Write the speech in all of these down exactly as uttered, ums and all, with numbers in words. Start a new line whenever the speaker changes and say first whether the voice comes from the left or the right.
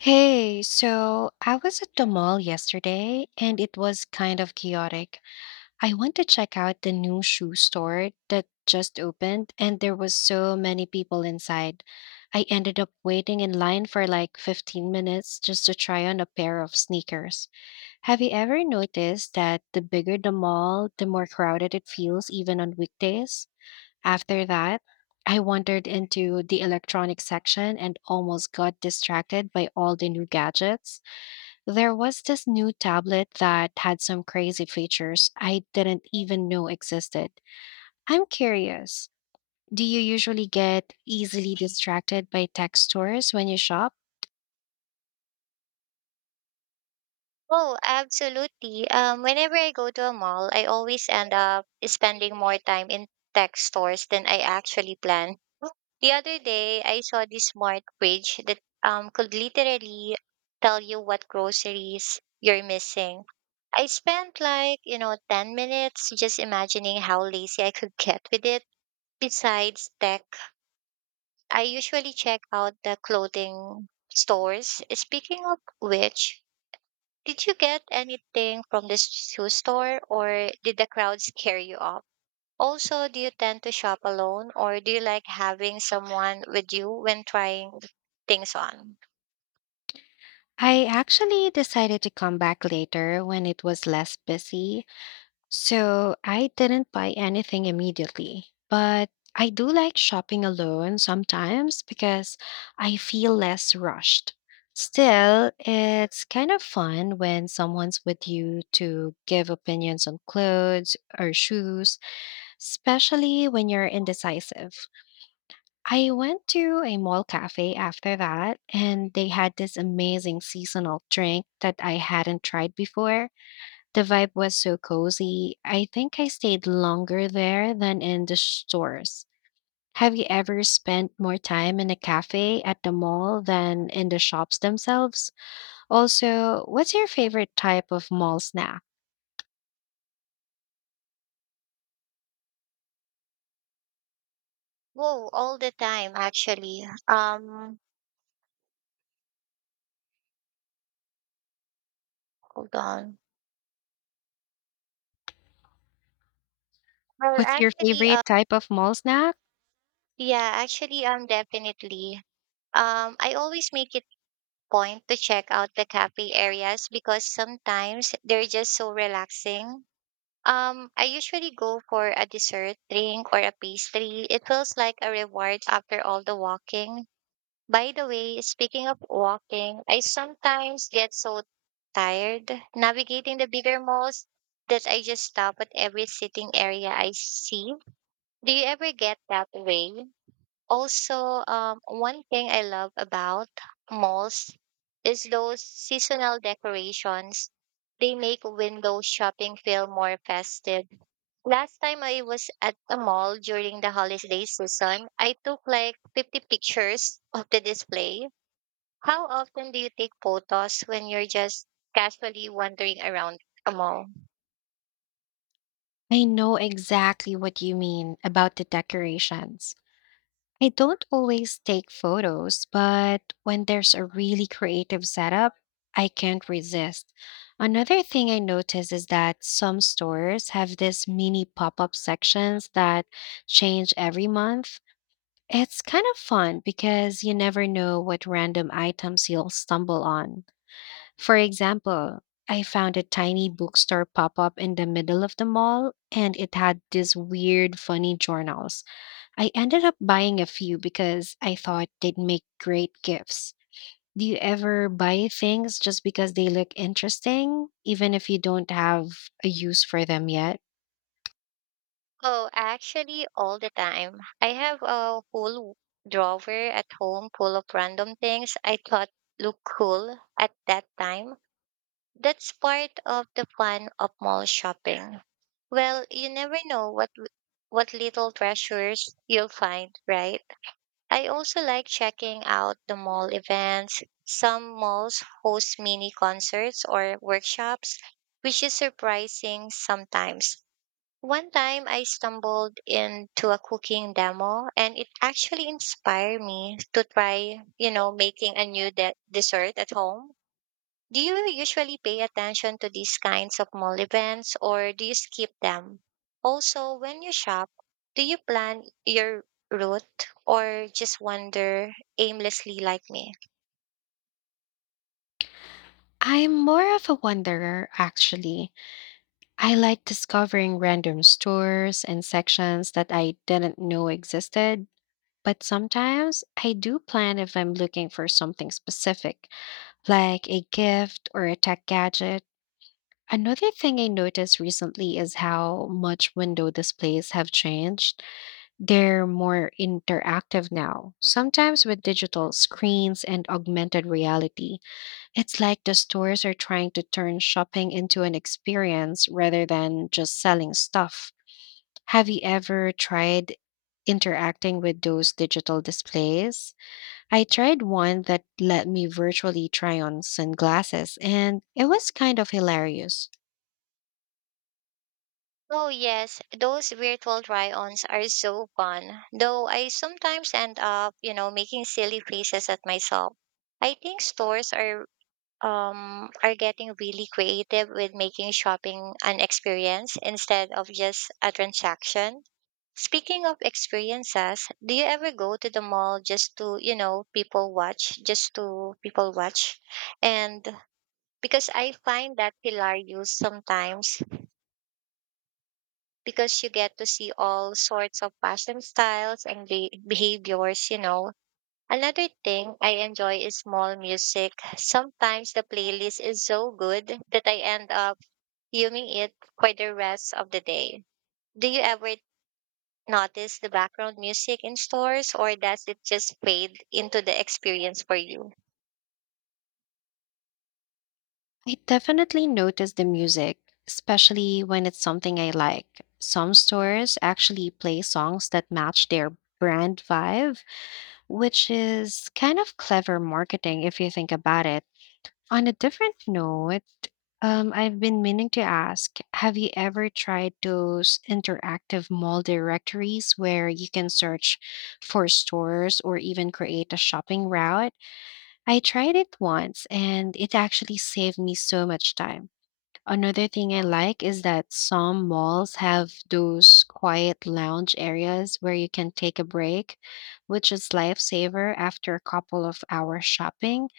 left: Hey, so I was at the mall yesterday and it was kind of chaotic. I went to check out the new shoe store that just opened and there was so many people inside. I ended up waiting in line for like fifteen minutes just to try on a pair of sneakers. Have you ever noticed that the bigger the mall, the more crowded it feels even on weekdays? After that, I wandered into the electronics section and almost got distracted by all the new gadgets. There was this new tablet that had some crazy features I didn't even know existed. I'm curious, do you usually get easily distracted by tech stores when you shop?
right: Oh, absolutely. Um, whenever I go to a mall, I always end up spending more time in tech stores than I actually planned. The other day, I saw this smart fridge that um, could literally tell you what groceries you're missing. I spent like, you know, ten minutes just imagining how lazy I could get with it. Besides tech, I usually check out the clothing stores. Speaking of which, did you get anything from the shoe store or did the crowd scare you off? Also, do you tend to shop alone or do you like having someone with you when trying things on?
left: I actually decided to come back later when it was less busy. So I didn't buy anything immediately, but I do like shopping alone sometimes because I feel less rushed. Still, it's kind of fun when someone's with you to give opinions on clothes or shoes, especially when you're indecisive. I went to a mall cafe after that, and they had this amazing seasonal drink that I hadn't tried before. The vibe was so cozy. I think I stayed longer there than in the stores. Have you ever spent more time in a cafe at the mall than in the shops themselves? Also, what's your favorite type of mall snack?
right: Whoa, all the time actually. Um hold on. Well
left: What's your
right: actually uh
left: favorite type of mall snack?
right: Yeah, actually um definitely. Um I always make it point to check out the cafe areas because sometimes they're just so relaxing. Um, I usually go for a dessert, drink, or a pastry. It feels like a reward after all the walking. By the way, speaking of walking, I sometimes get so tired navigating the bigger malls that I just stop at every sitting area I see. Do you ever get that way? Also, um, one thing I love about malls is those seasonal decorations. They make window shopping feel more festive. Last time I was at a mall during the holiday season, I took like fifty pictures of the display. How often do you take photos when you're just casually wandering around a mall?
left: I know exactly what you mean about the decorations. I don't always take photos, but when there's a really creative setup, I can't resist. Another thing I notice is that some stores have these mini pop up sections that change every month. It's kind of fun because you never know what random items you'll stumble on. For example, I found a tiny bookstore pop up in the middle of the mall and it had these weird, funny journals. I ended up buying a few because I thought they'd make great gifts. Do you ever buy things just because they look interesting, even if you don't have a use for them yet?
right: Oh, actually, all the time. I have a whole drawer at home full of random things I thought looked cool at that time. That's part of the fun of mall shopping. Well, you never know what what little treasures you'll find, right? I also like checking out the mall events. Some malls host mini concerts or workshops, which is surprising sometimes. One time I stumbled into a cooking demo and it actually inspired me to try, you know, making a new de- dessert at home. Do you usually pay attention to these kinds of mall events or do you skip them? Also, when you shop, do you plan your route or just wander aimlessly like me?
left: I'm more of a wanderer, actually. I like discovering random stores and sections that I didn't know existed. But sometimes I do plan if I'm looking for something specific, like a gift or a tech gadget. Another thing I noticed recently is how much window displays have changed. They're more interactive now, sometimes with digital screens and augmented reality. It's like the stores are trying to turn shopping into an experience rather than just selling stuff. Have you ever tried interacting with those digital displays? I tried one that let me virtually try on sunglasses, and it was kind of hilarious.
right: Oh, yes, those virtual try ons are so fun, though I sometimes end up, you know, making silly faces at myself. I think stores are um are getting really creative with making shopping an experience instead of just a transaction. Speaking of experiences, do you ever go to the mall just to, you know, people watch, just to people watch? And because I find that hilarious sometimes because you get to see all sorts of fashion styles and be- behaviors, you know. Another thing I enjoy is mall music. Sometimes the playlist is so good that I end up fuming it for the rest of the day. Do you ever notice the background music in stores, or does it just fade into the experience for you?
left: I definitely notice the music, especially when it's something I like. Some stores actually play songs that match their brand vibe, which is kind of clever marketing if you think about it. On a different note, um, I've been meaning to ask. Have you ever tried those interactive mall directories where you can search for stores or even create a shopping route? I tried it once and it actually saved me so much time. Another thing I like is that some malls have those quiet lounge areas where you can take a break, which is lifesaver after a couple of hours shopping.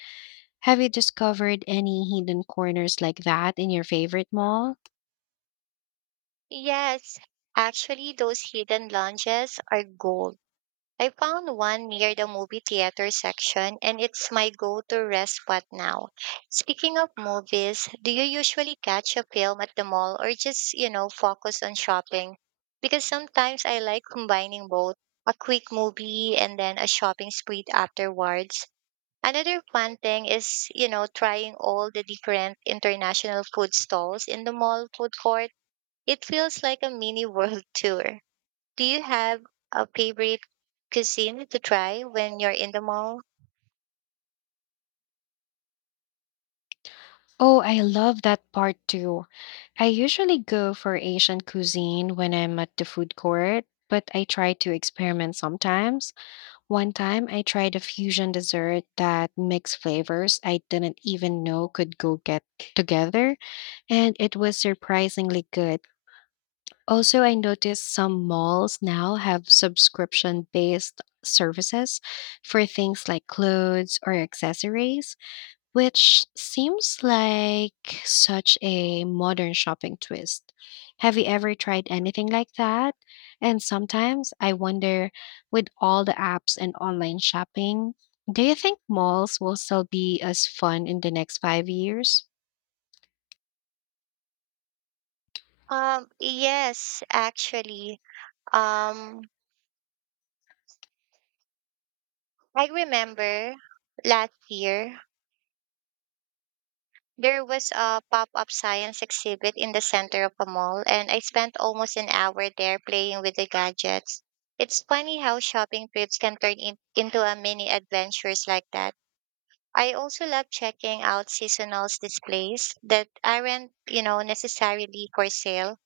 left: Have you discovered any hidden corners like that in your favorite mall?
right: Yes, actually, those hidden lounges are gold. I found one near the movie theater section, and it's my go to rest spot now. Speaking of movies, do you usually catch a film at the mall or just, you know, focus on shopping? Because sometimes I like combining both a quick movie and then a shopping spree afterwards. Another fun thing is, you know, trying all the different international food stalls in the mall food court. It feels like a mini world tour. Do you have a favorite cuisine to try when you're in the mall?
left: Oh, I love that part too. I usually go for Asian cuisine when I'm at the food court, but I try to experiment sometimes. One time I tried a fusion dessert that mixed flavors I didn't even know could go get together, and it was surprisingly good. Also, I noticed some malls now have subscription based services for things like clothes or accessories, which seems like such a modern shopping twist. Have you ever tried anything like that? And sometimes I wonder, with all the apps and online shopping, do you think malls will still be as fun in the next five years?
right: Um, yes, actually. Um, I remember last year there was a pop up science exhibit in the center of a mall, and I spent almost an hour there playing with the gadgets. It's funny how shopping trips can turn in, into a mini adventures like that. I also love checking out seasonal displays that aren't, you know, necessarily for sale.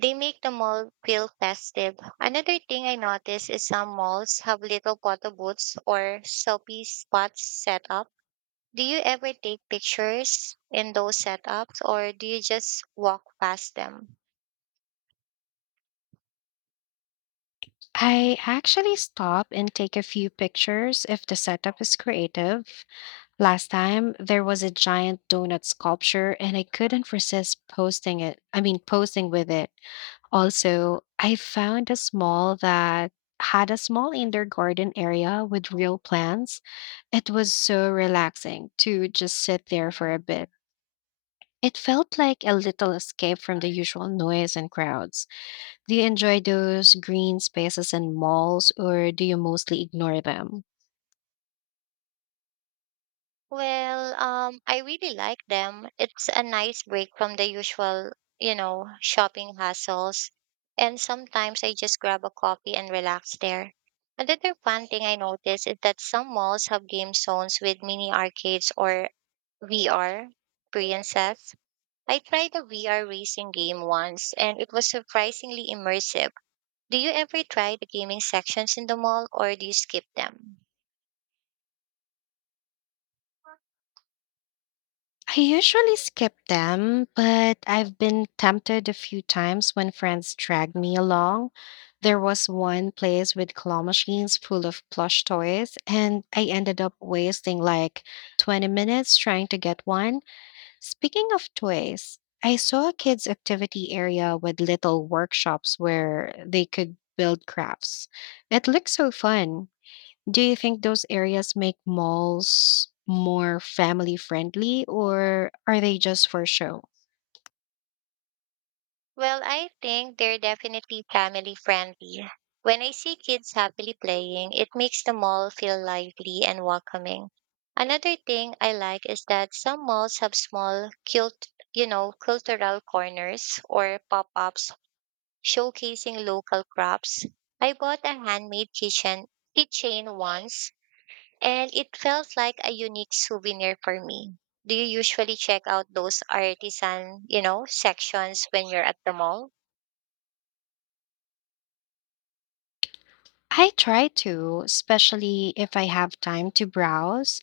right: They make the mall feel festive. Another thing I noticed is some malls have little photo booths or selfie spots set up. Do you ever take pictures in those setups or do you just walk past them?
left: I actually stop and take a few pictures if the setup is creative. Last time there was a giant donut sculpture and I couldn't resist posting it. I mean, posing with it. Also, I found a small that had a small indoor garden area with real plants. It was so relaxing to just sit there for a bit. It felt like a little escape from the usual noise and crowds. Do you enjoy those green spaces in malls or do you mostly ignore them?
right: Well, um, I really like them. It's a nice break from the usual, you know, shopping hassles. And sometimes I just grab a coffee and relax there. Another fun thing I noticed is that some malls have game zones with mini arcades or V R experiences. I tried a V R racing game once and it was surprisingly immersive. Do you ever try the gaming sections in the mall or do you skip them?
left: I usually skip them, but I've been tempted a few times when friends dragged me along. There was one place with claw machines full of plush toys, and I ended up wasting like twenty minutes trying to get one. Speaking of toys, I saw a kids' activity area with little workshops where they could build crafts. It looked so fun. Do you think those areas make malls more family friendly or are they just for show?
right: Well, I think they're definitely family friendly. When I see kids happily playing, it makes the mall feel lively and welcoming. Another thing I like is that some malls have small cult, you know, cultural corners or pop-ups showcasing local crafts. I bought a handmade kitchen keychain once and it felt like a unique souvenir for me. Do you usually check out those artisan, you know, sections when you're at the mall?
left: I try to, especially if I have time to browse.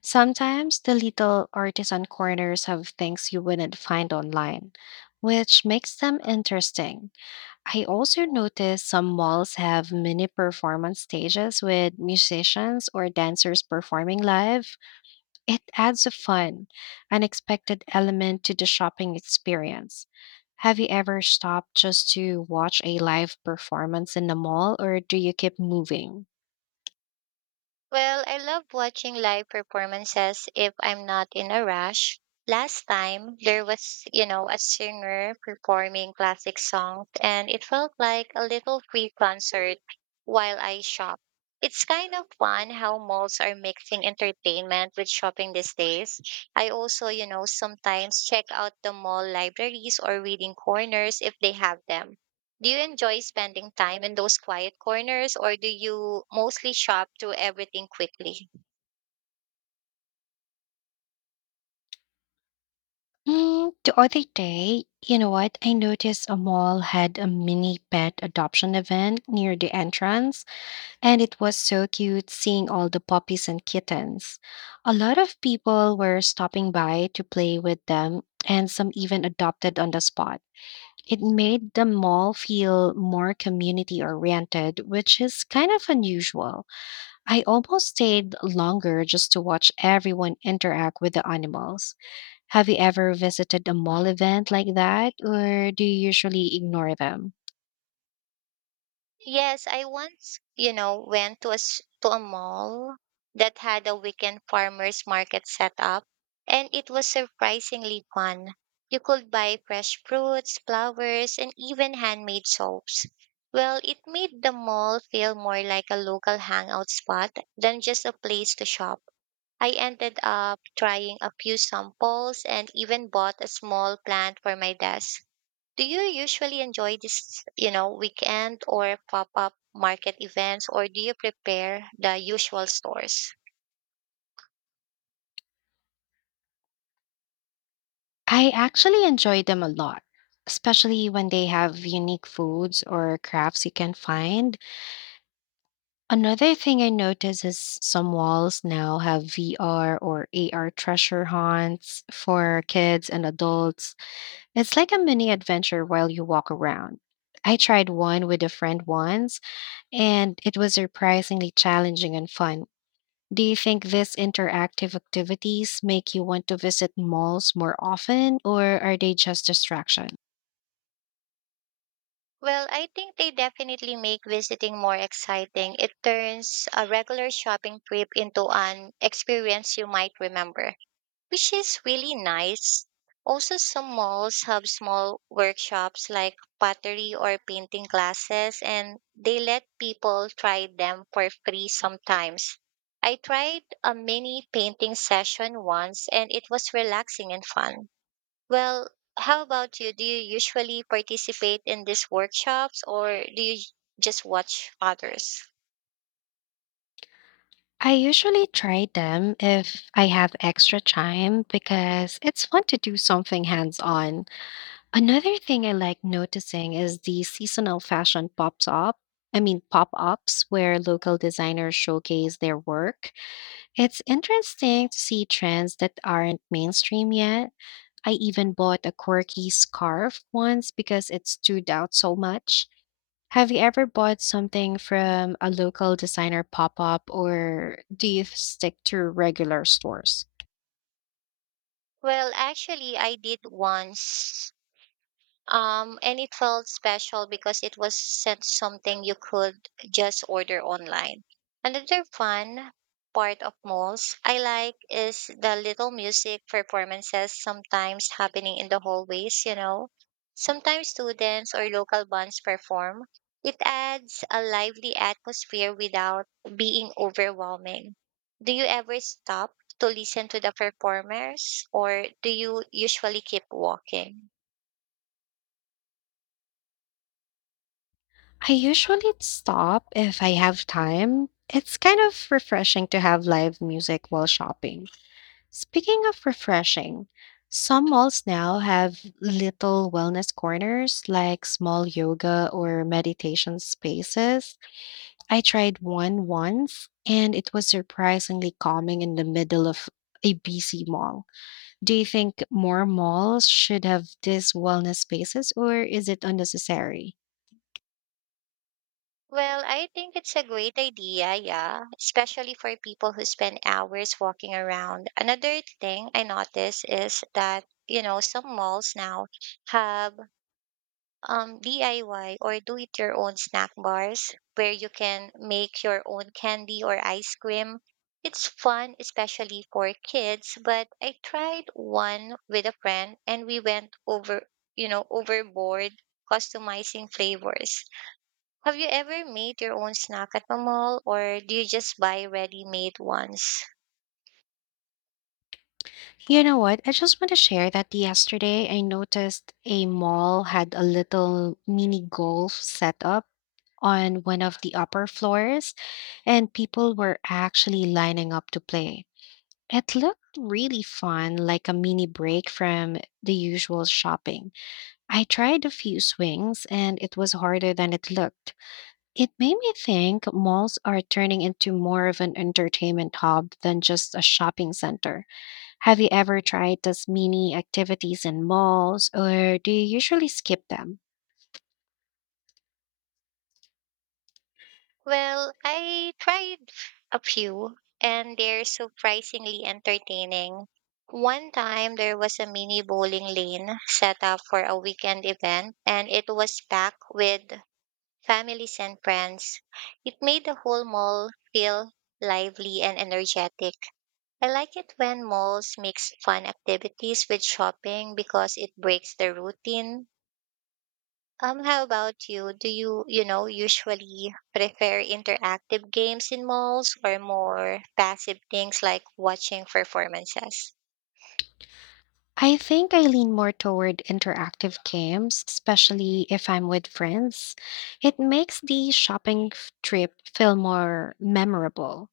left: Sometimes the little artisan corners have things you wouldn't find online, which makes them interesting. I also notice some malls have mini performance stages with musicians or dancers performing live. It adds a fun, unexpected element to the shopping experience. Have you ever stopped just to watch a live performance in the mall, or do you keep moving?
right: Well, I love watching live performances if I'm not in a rush. Last time there was, you know, a singer performing classic songs and it felt like a little free concert while I shop. It's kind of fun how malls are mixing entertainment with shopping these days. I also, you know, sometimes check out the mall libraries or reading corners if they have them. Do you enjoy spending time in those quiet corners or do you mostly shop through everything quickly?
left: Mm, the other day, you know what? I noticed a mall had a mini pet adoption event near the entrance, and it was so cute seeing all the puppies and kittens. A lot of people were stopping by to play with them, and some even adopted on the spot. It made the mall feel more community oriented, which is kind of unusual. I almost stayed longer just to watch everyone interact with the animals. Have you ever visited a mall event like that, or do you usually ignore them?
right: Yes, I once, you know, went to a s- to a mall that had a weekend farmers market set up and it was surprisingly fun. You could buy fresh fruits, flowers, and even handmade soaps. Well, it made the mall feel more like a local hangout spot than just a place to shop. I ended up trying a few samples and even bought a small plant for my desk. Do you usually enjoy this, you know, weekend or pop-up market events or do you prepare the usual stores?
left: I actually enjoy them a lot, especially when they have unique foods or crafts you can find. Another thing I notice is some malls now have V R or A R treasure hunts for kids and adults. It's like a mini adventure while you walk around. I tried one with a friend once, and it was surprisingly challenging and fun. Do you think these interactive activities make you want to visit malls more often, or are they just distraction?
right: Well, I think they definitely make visiting more exciting. It turns a regular shopping trip into an experience you might remember, which is really nice. Also, some malls have small workshops like pottery or painting classes, and they let people try them for free sometimes. I tried a mini painting session once, and it was relaxing and fun. Well, how about you? Do you usually participate in these workshops or do you just watch others?
left: I usually try them if I have extra time because it's fun to do something hands on. Another thing I like noticing is the seasonal fashion pops up. I mean, pop ups where local designers showcase their work. It's interesting to see trends that aren't mainstream yet. I even bought a quirky scarf once because it stood out so much. Have you ever bought something from a local designer pop up, or do you stick to regular stores?
right: Well, actually, I did once. Um, and it felt special because it was sent something you could just order online. Another fun part of malls I like is the little music performances sometimes happening in the hallways, you know. Sometimes students or local bands perform. It adds a lively atmosphere without being overwhelming. Do you ever stop to listen to the performers or do you usually keep walking?
left: I usually stop if I have time. It's kind of refreshing to have live music while shopping. Speaking of refreshing, some malls now have little wellness corners like small yoga or meditation spaces. I tried one once and it was surprisingly calming in the middle of a busy mall. Do you think more malls should have these wellness spaces or is it unnecessary?
right: Well, I think it's a great idea, yeah, especially for people who spend hours walking around. Another thing I noticed is that, you know, some malls now have um, D I Y or do it your own snack bars where you can make your own candy or ice cream. It's fun, especially for kids, but I tried one with a friend and we went over, you know, overboard customizing flavors. Have you ever made your own snack at the mall or do you just buy ready-made ones?
left: You know what? I just want to share that yesterday I noticed a mall had a little mini golf set up on one of the upper floors, and people were actually lining up to play. It looked really fun, like a mini break from the usual shopping. I tried a few swings, and it was harder than it looked. It made me think malls are turning into more of an entertainment hub than just a shopping center. Have you ever tried those mini activities in malls, or do you usually skip them?
right: Well, I tried a few and they're surprisingly entertaining. One time there was a mini bowling lane set up for a weekend event and it was packed with families and friends. It made the whole mall feel lively and energetic. I like it when malls mix fun activities with shopping because it breaks the routine. Um, how about you? Do you, you know, usually prefer interactive games in malls or more passive things like watching performances?
left: I think I lean more toward interactive games, especially if I'm with friends. It makes the shopping f- trip feel more memorable.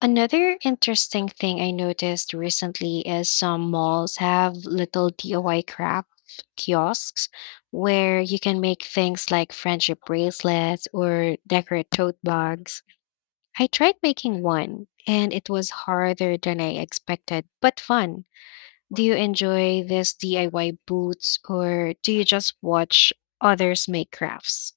left: Another interesting thing I noticed recently is some malls have little D I Y craft kiosks where you can make things like friendship bracelets or decorate tote bags. I tried making one, and it was harder than I expected, but fun. Do you enjoy this D I Y boots or do you just watch others make crafts?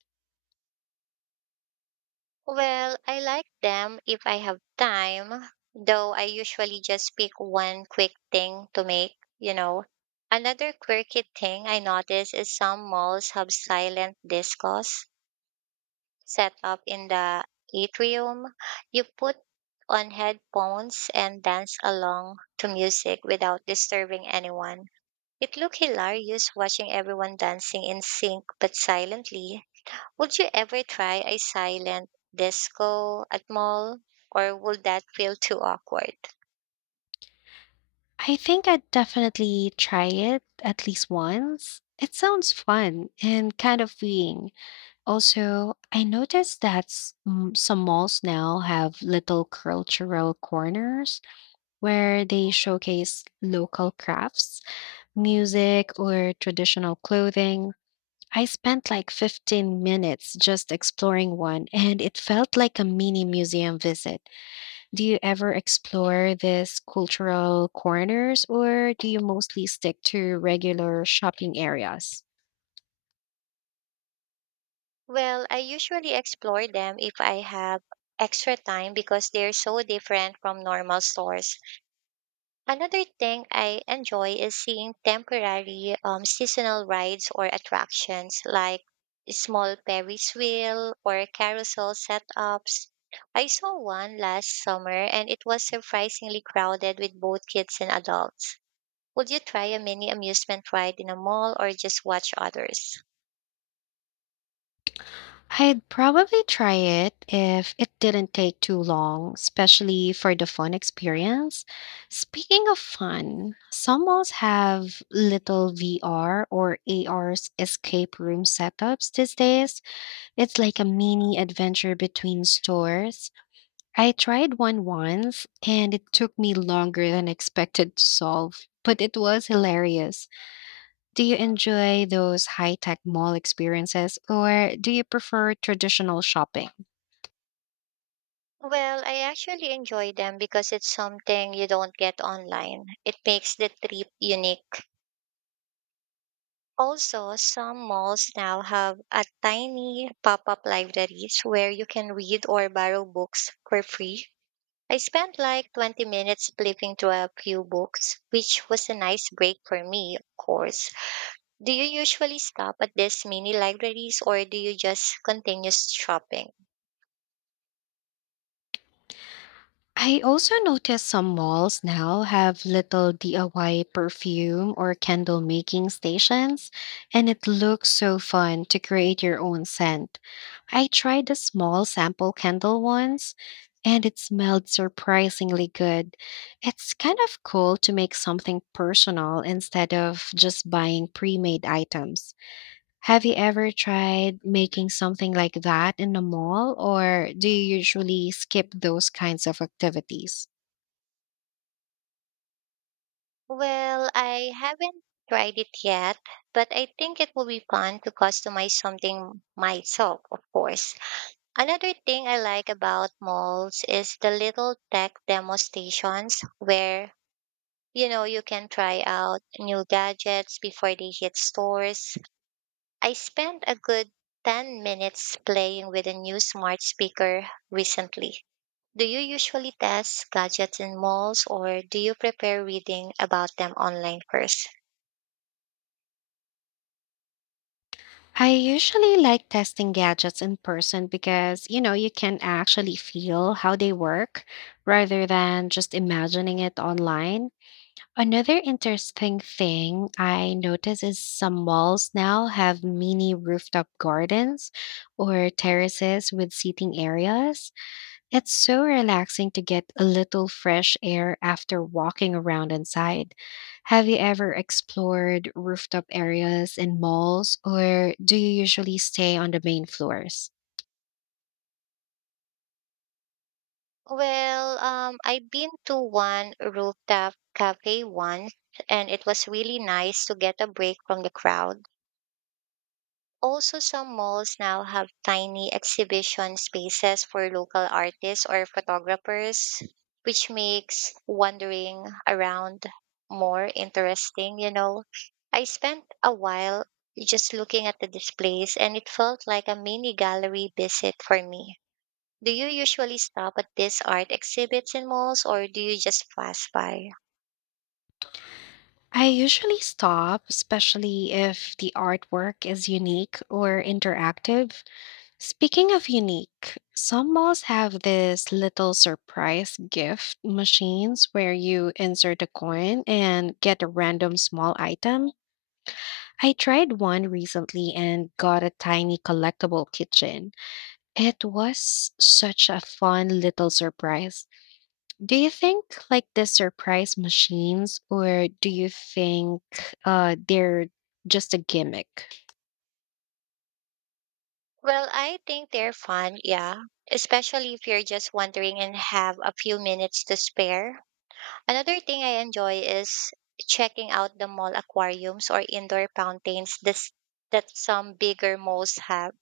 right: Well, I like them if I have time, though I usually just pick one quick thing to make, you know. Another quirky thing I notice is some malls have silent discos set up in the atrium. You put on headphones and dance along to music without disturbing anyone. It looked hilarious watching everyone dancing in sync but silently. Would you ever try a silent disco at mall or would that feel too awkward?
left: I think I'd definitely try it at least once. It sounds fun and kind of freeing. Also, I noticed that s- m- some malls now have little cultural corners where they showcase local crafts, music, or traditional clothing. I spent like fifteen minutes just exploring one, and it felt like a mini museum visit. Do you ever explore these cultural corners, or do you mostly stick to regular shopping areas?
right: Well, I usually explore them if I have extra time because they're so different from normal stores. Another thing I enjoy is seeing temporary um, seasonal rides or attractions like small Ferris wheel or carousel setups. I saw one last summer and it was surprisingly crowded with both kids and adults. Would you try a mini amusement ride in a mall or just watch others?
left: I'd probably try it if it didn't take too long, especially for the fun experience. Speaking of fun, some malls have little V R or A R escape room setups these days. It's like a mini adventure between stores. I tried one once and it took me longer than expected to solve, but it was hilarious. Do you enjoy those high tech mall experiences or do you prefer traditional shopping?
right: Well, I actually enjoy them because it's something you don't get online. It makes the trip unique. Also, some malls now have a tiny pop-up libraries where you can read or borrow books for free. I spent like twenty minutes flipping through a few books, which was a nice break for me, of course. Do you usually stop at these mini libraries or do you just continue shopping?
left: I also notice some malls now have little D I Y perfume or candle making stations, and it looks so fun to create your own scent. I tried a small sample candle once, and it smelled surprisingly good. It's kind of cool to make something personal instead of just buying pre made items. Have you ever tried making something like that in a mall, or do you usually skip those kinds of activities?
right: Well, I haven't tried it yet, but I think it will be fun to customize something myself, of course. Another thing I like about malls is the little tech demo stations where, you know, you can try out new gadgets before they hit stores. I spent a good ten minutes playing with a new smart speaker recently. Do you usually test gadgets in malls or do you prepare reading about them online first?
left: I usually like testing gadgets in person because, you know, you can actually feel how they work rather than just imagining it online. Another interesting thing I notice is some malls now have mini rooftop gardens or terraces with seating areas. It's so relaxing to get a little fresh air after walking around inside. Have you ever explored rooftop areas in malls, or do you usually stay on the main floors?
right: Well, um, I've been to one rooftop cafe once and it was really nice to get a break from the crowd. Also, some malls now have tiny exhibition spaces for local artists or photographers, which makes wandering around more interesting. You know, I spent a while just looking at the displays and it felt like a mini gallery visit for me. Do you usually stop at these art exhibits in malls or do you just pass by?
left: I usually stop, especially if the artwork is unique or interactive. Speaking of unique, some malls have this little surprise gift machines where you insert a coin and get a random small item. I tried one recently and got a tiny collectible kitchen. It was such a fun little surprise. Do you think like the surprise machines or do you think uh they're just a gimmick?
right: Well, I think they're fun, yeah, especially if you're just wandering and have a few minutes to spare. Another thing I enjoy is checking out the mall aquariums or indoor fountains this, that some bigger malls have.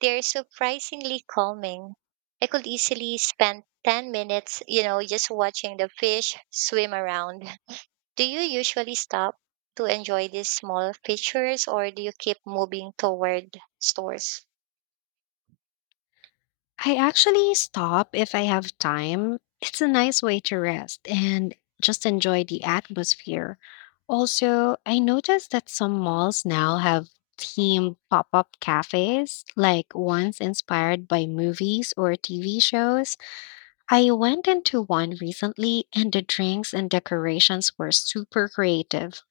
right: They're surprisingly calming. I could easily spend ten minutes, you know, just watching the fish swim around. Do you usually stop to enjoy these small features or do you keep moving toward stores?
left: I actually stop if I have time. It's a nice way to rest and just enjoy the atmosphere. Also, I noticed that some malls now have themed pop up cafes, like ones inspired by movies or T V shows. I went into one recently, and the drinks and decorations were super creative.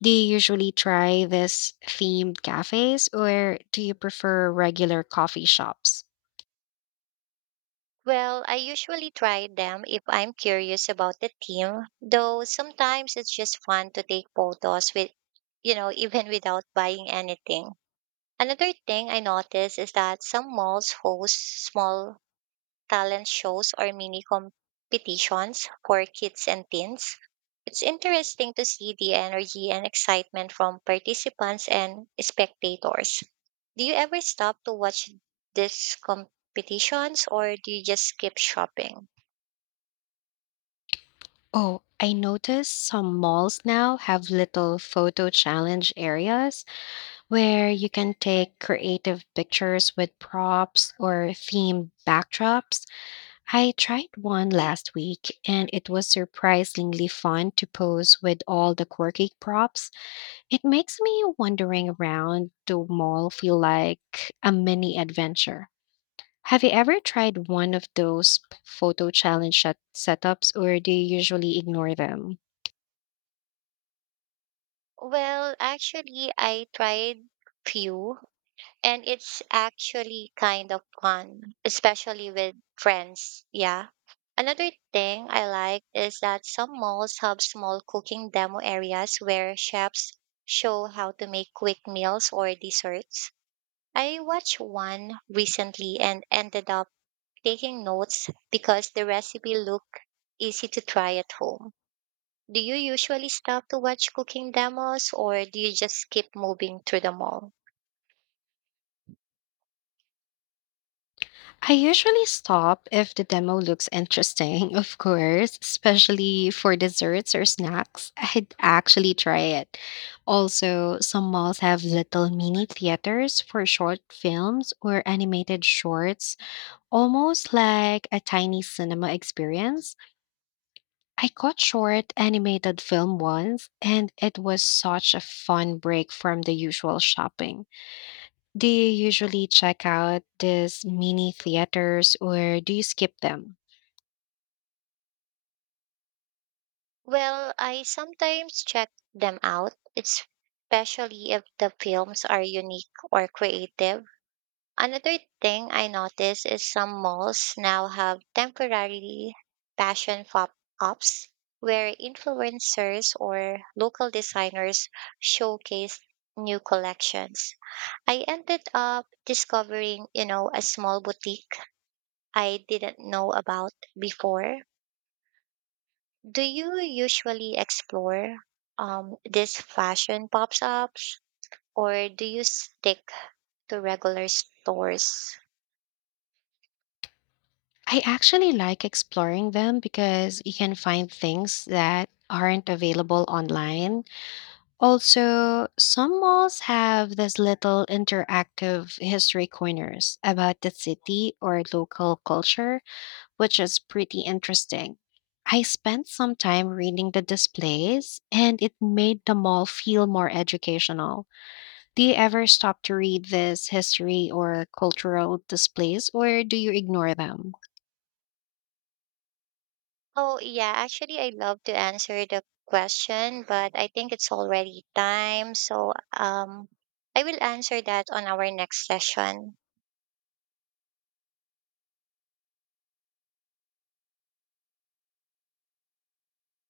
left: Do you usually try this themed cafes, or do you prefer regular coffee shops?
right: Well, I usually try them if I'm curious about the team, though sometimes it's just fun to take photos with, you know, even without buying anything. Another thing I noticed is that some malls host small talent shows or mini competitions for kids and teens. It's interesting to see the energy and excitement from participants and spectators. Do you ever stop to watch these competitions or do you just keep shopping?
left: Oh, I noticed some malls now have little photo challenge areas where you can take creative pictures with props or themed backdrops. I tried one last week and it was surprisingly fun to pose with all the quirky props. It makes me wandering around the mall feel like a mini adventure. Have you ever tried one of those p- photo challenge set- setups or do you usually ignore them?
right: Well, actually, I tried few and it's actually kind of fun, especially with friends. Yeah. Another thing I like is that some malls have small cooking demo areas where chefs show how to make quick meals or desserts. I watched one recently and ended up taking notes because the recipe looked easy to try at home. Do you usually stop to watch cooking demos or do you just keep moving through the mall?
left: I usually stop if the demo looks interesting, of course, especially for desserts or snacks. I'd actually try it. Also, some malls have little mini theaters for short films or animated shorts, almost like a tiny cinema experience. I caught short animated film once, and it was such a fun break from the usual shopping. Do you usually check out these mini theaters or do you skip them?
right: Well, I sometimes check them out, especially if the films are unique or creative. Another thing I noticed is some malls now have temporary fashion pop-ups where influencers or local designers showcase new collections. I ended up discovering, you know, a small boutique I didn't know about before. Do you usually explore um, these fashion pop-ups or do you stick to regular stores?
left: I actually like exploring them because you can find things that aren't available online. Also, some malls have these little interactive history corners about the city or local culture, which is pretty interesting. I spent some time reading the displays and it made the mall feel more educational. Do you ever stop to read this history or cultural displays, or do you ignore them?
right: Oh, yeah. Actually, I love to answer the question, but I think it's already time. So, um, I will answer that on our next session.